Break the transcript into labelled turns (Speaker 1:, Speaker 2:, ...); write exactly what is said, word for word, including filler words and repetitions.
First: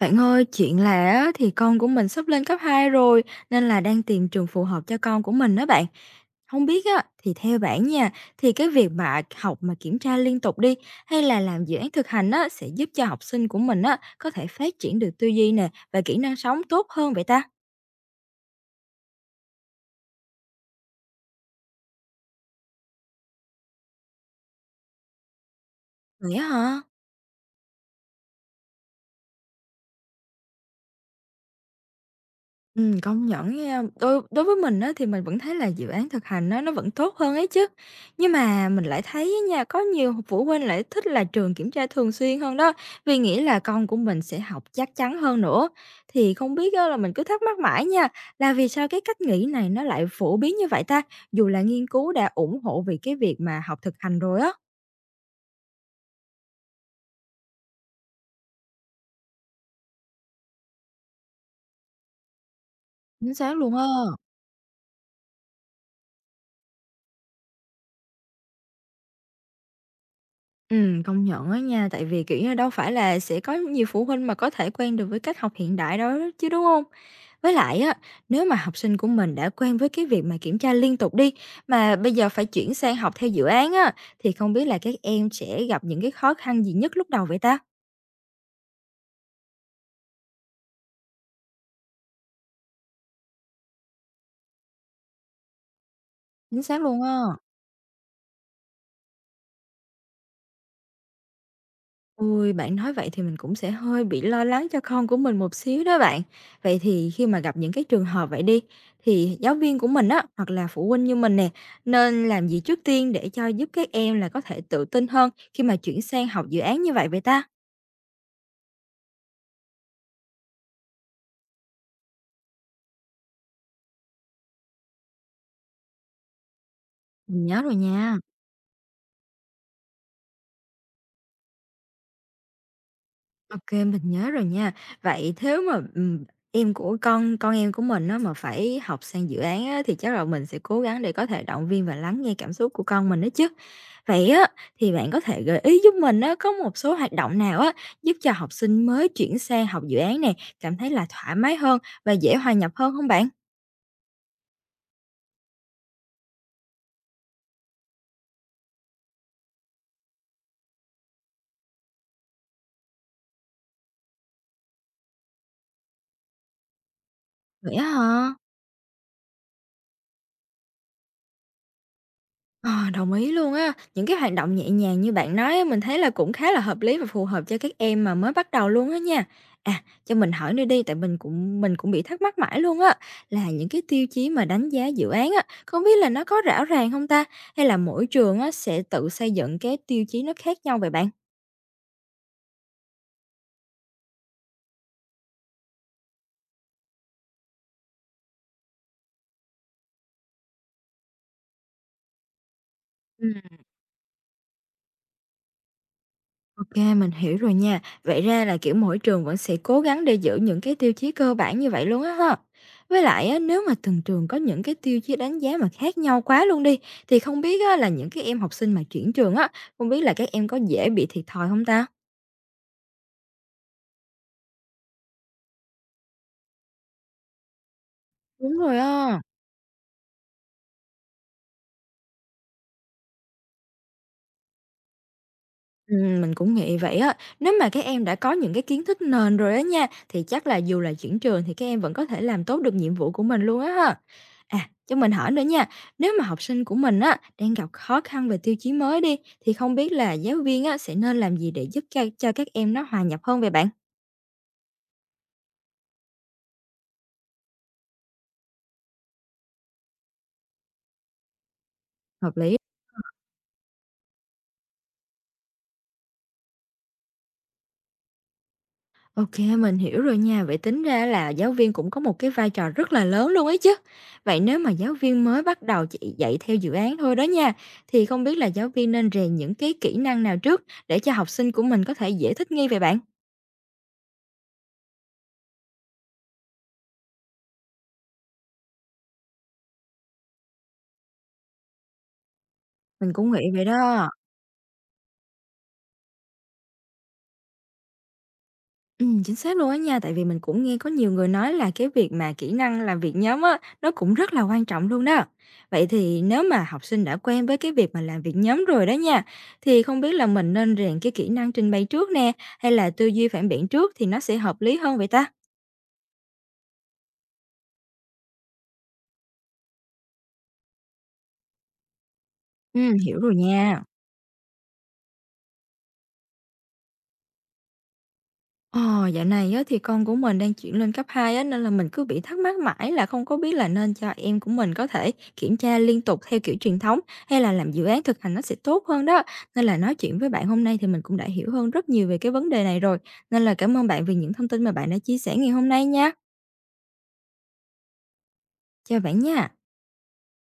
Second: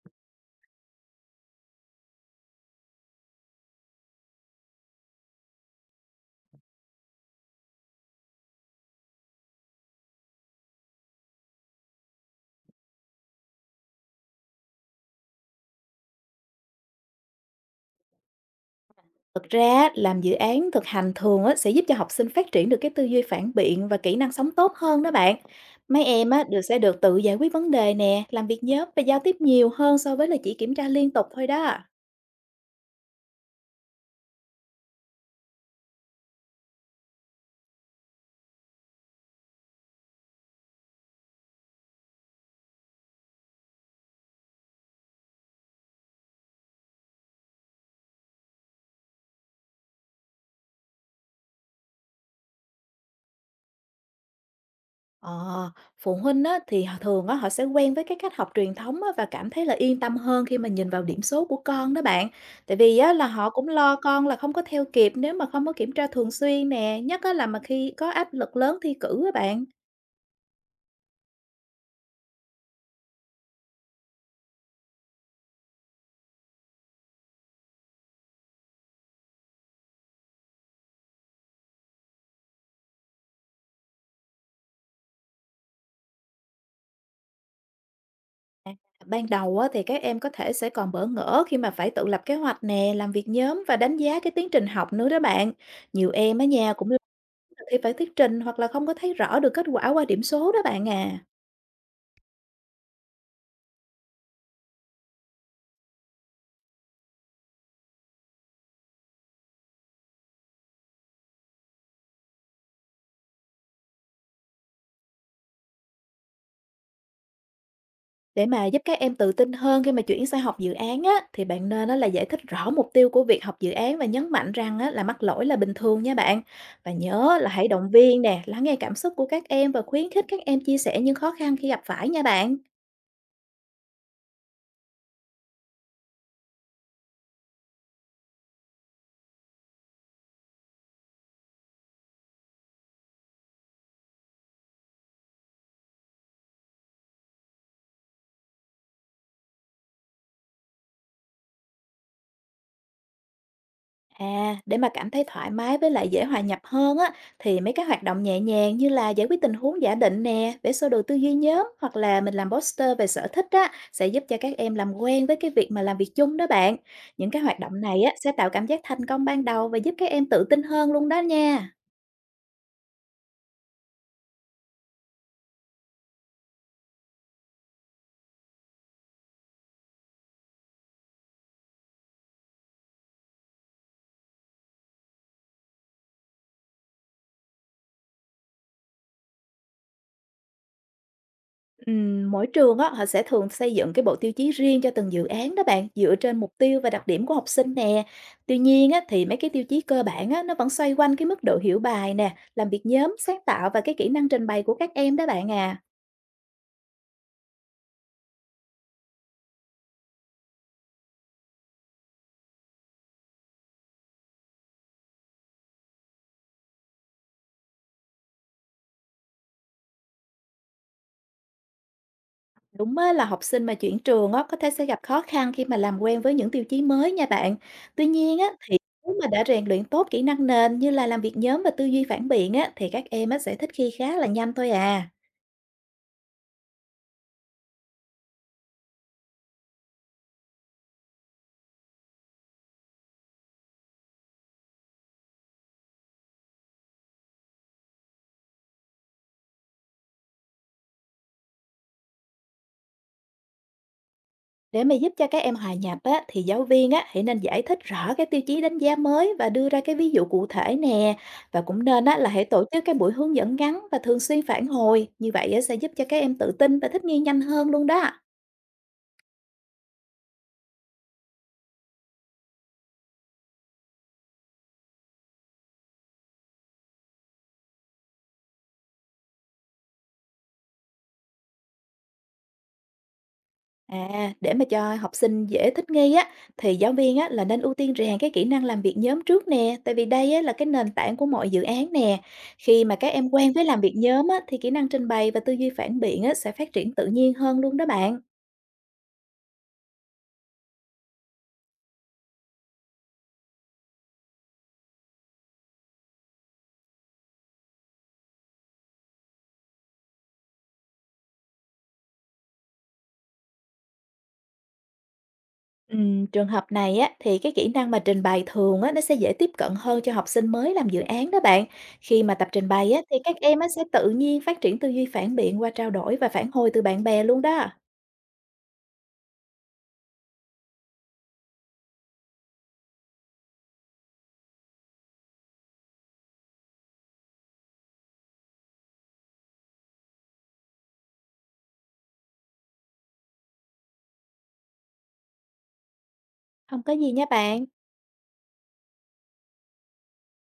Speaker 1: Bạn ơi, chuyện là á, thì con của mình sắp lên cấp hai rồi nên là đang tìm trường phù hợp cho con của mình đó bạn. Không biết á thì theo bạn nha, thì cái việc mà học mà kiểm tra liên tục đi, hay là làm dự án thực hành á, sẽ giúp cho học sinh của mình á, có thể phát triển được tư duy nè và kỹ năng sống tốt hơn vậy ta?
Speaker 2: Thực ra á, làm dự án thực hành thường á, sẽ giúp cho học sinh phát triển được cái tư duy phản biện và kỹ năng sống tốt hơn đó bạn. Mấy em
Speaker 1: Vậy
Speaker 2: á,
Speaker 1: á
Speaker 2: được sẽ
Speaker 1: hả?
Speaker 2: được tự giải quyết vấn đề nè, làm việc nhóm và giao tiếp nhiều hơn so với là chỉ kiểm tra liên tục thôi đó.
Speaker 1: Ừm, công nhận nha. Đối đối với mình á, thì mình vẫn thấy là dự án thực hành á, nó vẫn tốt hơn ấy chứ. Nhưng mà mình lại thấy á nha, có nhiều phụ huynh lại thích là trường kiểm tra thường xuyên hơn đó, vì nghĩ là con của mình sẽ học chắc chắn hơn nữa. Thì không biết á, là mình cứ thắc mắc mãi nha, là vì sao cái cách nghĩ này nó lại phổ biến như vậy ta? Dù là nghiên cứu đã ủng hộ về cái việc mà học thực hành rồi á.
Speaker 2: Ờ, phụ huynh á, thì họ thường á, họ sẽ quen với cái cách học truyền thống á, và cảm thấy là yên tâm hơn khi mà nhìn vào điểm số của con đó bạn. Tại vì á, là
Speaker 1: Chính
Speaker 2: họ
Speaker 1: xác
Speaker 2: cũng
Speaker 1: luôn á.
Speaker 2: lo con là không có theo kịp nếu mà không có kiểm tra thường xuyên nè, nhất á, là mà khi có áp lực lớn thi cử á bạn.
Speaker 1: Ừm, công nhận á nha, tại vì, kiểu như, đâu phải là sẽ có nhiều phụ huynh mà có thể quen được với cách học hiện đại đó chứ, đúng không? Với lại á, nếu mà học sinh của mình đã quen với cái việc mà kiểm tra liên tục đi, mà bây giờ phải chuyển sang học theo dự án á, thì không biết là các em sẽ gặp những cái khó khăn gì nhất lúc đầu vậy ta?
Speaker 2: À, ban đầu á, thì các em có thể sẽ còn bỡ ngỡ khi mà phải tự lập kế hoạch nè, làm việc nhóm và đánh giá cái tiến trình học nữa đó bạn. Nhiều em ở
Speaker 1: Chính
Speaker 2: nhà
Speaker 1: xác
Speaker 2: cũng lo
Speaker 1: luôn á.
Speaker 2: khi phải thuyết trình hoặc là không có thấy rõ được kết quả qua điểm số đó bạn à.
Speaker 1: Ôi, bạn nói vậy thì mình cũng sẽ hơi bị lo lắng cho con của mình một xíu đó bạn. Vậy thì khi mà gặp những cái trường hợp vậy đi, thì giáo viên của mình á, hoặc là phụ huynh như mình nè, nên làm gì trước tiên để cho giúp các em là có thể tự tin hơn khi mà chuyển sang học dự án như vậy vậy ta?
Speaker 2: Để mà giúp các em tự tin hơn khi mà chuyển sang học dự án á, thì bạn nên á, là giải thích rõ mục tiêu của việc học dự án và nhấn mạnh rằng á, là mắc lỗi là bình thường nha bạn. Và nhớ
Speaker 1: Mình
Speaker 2: là
Speaker 1: nhớ
Speaker 2: hãy
Speaker 1: rồi
Speaker 2: động
Speaker 1: nha.
Speaker 2: viên nè, lắng nghe cảm xúc của các em và khuyến khích các em chia sẻ những khó khăn khi gặp phải nha bạn.
Speaker 1: OK, mình nhớ rồi nha. Vậy nếu mà, ừm, em của con con em của mình nó mà phải học sang dự án á, thì chắc là mình sẽ cố gắng để có thể động viên và lắng nghe cảm xúc của con mình đó chứ. Vậy á, thì bạn có thể gợi ý giúp mình á, có một số hoạt động nào á, giúp cho học sinh mới chuyển sang học dự án này cảm thấy là thoải mái hơn và dễ hòa nhập hơn không bạn?
Speaker 2: À, để mà cảm thấy thoải mái với lại dễ hòa nhập hơn á, thì mấy cái hoạt động nhẹ nhàng như là giải quyết tình huống giả định nè, vẽ sơ đồ tư duy nhóm hoặc là mình làm poster về sở thích á, sẽ giúp cho các em làm quen với cái việc mà làm việc chung đó bạn. Những cái hoạt
Speaker 1: Vậy
Speaker 2: động
Speaker 1: á
Speaker 2: này á, sẽ
Speaker 1: hả?
Speaker 2: tạo cảm giác thành công ban đầu và giúp các em tự tin hơn luôn đó nha.
Speaker 1: Ờ, đồng ý luôn á. Những cái hoạt động nhẹ nhàng như bạn nói á, mình thấy là cũng khá là hợp lý và phù hợp cho các em mà mới bắt đầu luôn á nha. À, cho mình hỏi nữa đi, tại mình cũng mình cũng bị thắc mắc mãi luôn á, là những cái tiêu chí mà đánh giá dự án á, không biết là nó có rõ ràng không ta? Hay là mỗi trường á, sẽ tự xây dựng cái tiêu chí nó khác nhau vậy bạn?
Speaker 2: Ừm, mỗi trường á, họ sẽ thường xây dựng cái bộ tiêu chí riêng cho từng dự án đó bạn, dựa trên mục tiêu và đặc điểm của học sinh nè. Tuy nhiên á, thì mấy cái tiêu chí cơ bản á, nó vẫn xoay quanh cái mức độ hiểu bài nè, làm việc nhóm, sáng tạo và cái kỹ năng trình bày của các em đó bạn à.
Speaker 1: OK, mình hiểu rồi nha. Vậy ra là, kiểu, mỗi trường vẫn sẽ cố gắng để giữ những cái tiêu chí cơ bản như vậy luôn á ha. Với lại á, nếu mà từng trường có những cái tiêu chí đánh giá mà khác nhau quá luôn đi, thì không biết á, là những cái em học sinh mà chuyển trường á, không biết là các em có dễ bị thiệt thòi không ta?
Speaker 2: Đúng á, là học sinh mà chuyển trường á, có thể sẽ gặp khó khăn khi mà làm quen với những tiêu chí mới nha bạn. Tuy nhiên á,
Speaker 1: Đúng
Speaker 2: thì
Speaker 1: rồi
Speaker 2: nếu
Speaker 1: á.
Speaker 2: mà đã rèn luyện tốt kỹ năng nền như là làm việc nhóm và tư duy phản biện á, thì các em á, sẽ thích nghi khá là nhanh thôi à.
Speaker 1: Ừm, mình cũng nghĩ vậy á. Nếu mà các em đã có những cái kiến thức nền rồi á nha, thì chắc là dù là chuyển trường thì các em vẫn có thể làm tốt được nhiệm vụ của mình luôn á ha. À, cho mình hỏi nữa nha, nếu mà học sinh của mình á đang gặp khó khăn về tiêu chí mới đi, thì không biết là giáo viên á sẽ nên làm gì để giúp cho, cho các em nó hòa nhập hơn về bạn?
Speaker 2: Để mà giúp cho các em hòa nhập á, thì giáo viên á, hãy nên giải thích rõ cái tiêu chí đánh giá mới và đưa ra cái ví dụ cụ thể nè. Và cũng nên á, là
Speaker 1: Hợp
Speaker 2: hãy
Speaker 1: lý.
Speaker 2: tổ chức cái buổi hướng dẫn ngắn và thường xuyên phản hồi. Như vậy á, sẽ giúp cho các em tự tin và thích nghi nhanh hơn luôn đó.
Speaker 1: OK, mình hiểu rồi nha. Vậy tính ra là giáo viên cũng có một cái vai trò rất là lớn luôn ấy chứ. Vậy nếu mà giáo viên mới bắt đầu chỉ dạy theo dự án thôi đó nha, thì không biết là giáo viên nên rèn những cái kỹ năng nào trước để cho học sinh của mình có thể dễ thích nghi vậy bạn?
Speaker 2: À, để mà cho học sinh dễ thích nghi á, thì giáo viên á, là nên ưu tiên rèn cái kỹ năng làm việc nhóm trước nè. Tại vì đây á, là cái nền tảng của mọi dự án nè. Khi mà các
Speaker 1: Mình
Speaker 2: em
Speaker 1: cũng nghĩ
Speaker 2: quen với
Speaker 1: vậy
Speaker 2: làm việc
Speaker 1: đó.
Speaker 2: nhóm á, thì kỹ năng trình bày và tư duy phản biện á, sẽ phát triển tự nhiên hơn luôn đó bạn.
Speaker 1: Ừm, chính xác luôn á nha, tại vì mình cũng nghe có nhiều người nói là cái việc mà kỹ năng làm việc nhóm á, nó cũng rất là quan trọng luôn đó. Vậy thì nếu mà học sinh đã quen với cái việc mà làm việc nhóm rồi đó nha, thì không biết là mình nên rèn cái kỹ năng trình bày trước nè, hay là tư duy phản biện trước thì nó sẽ hợp lý hơn vậy ta?
Speaker 2: Ừm, trường hợp này á, thì cái kỹ năng mà trình bày thường á, nó sẽ dễ tiếp cận hơn cho học sinh mới làm dự án đó bạn. Khi mà tập trình bày
Speaker 1: Ừm,
Speaker 2: á, thì
Speaker 1: hiểu rồi
Speaker 2: các em á, sẽ
Speaker 1: nha.
Speaker 2: tự nhiên phát triển tư duy phản biện qua trao đổi và phản hồi từ bạn bè luôn đó.
Speaker 1: Ờ, dạo này á, thì con của mình đang chuyển lên cấp hai á, nên là mình cứ bị thắc mắc mãi là không có biết là nên cho em của mình có thể kiểm tra liên tục theo kiểu truyền thống hay là làm dự án thực hành nó sẽ tốt hơn đó. Nên là nói chuyện với bạn hôm nay thì mình cũng đã hiểu hơn rất nhiều về cái vấn đề này rồi. Nên là cảm ơn bạn vì những thông tin mà bạn đã chia sẻ ngày hôm nay nha.
Speaker 2: Không có gì nha bạn.
Speaker 1: Chào bạn nha.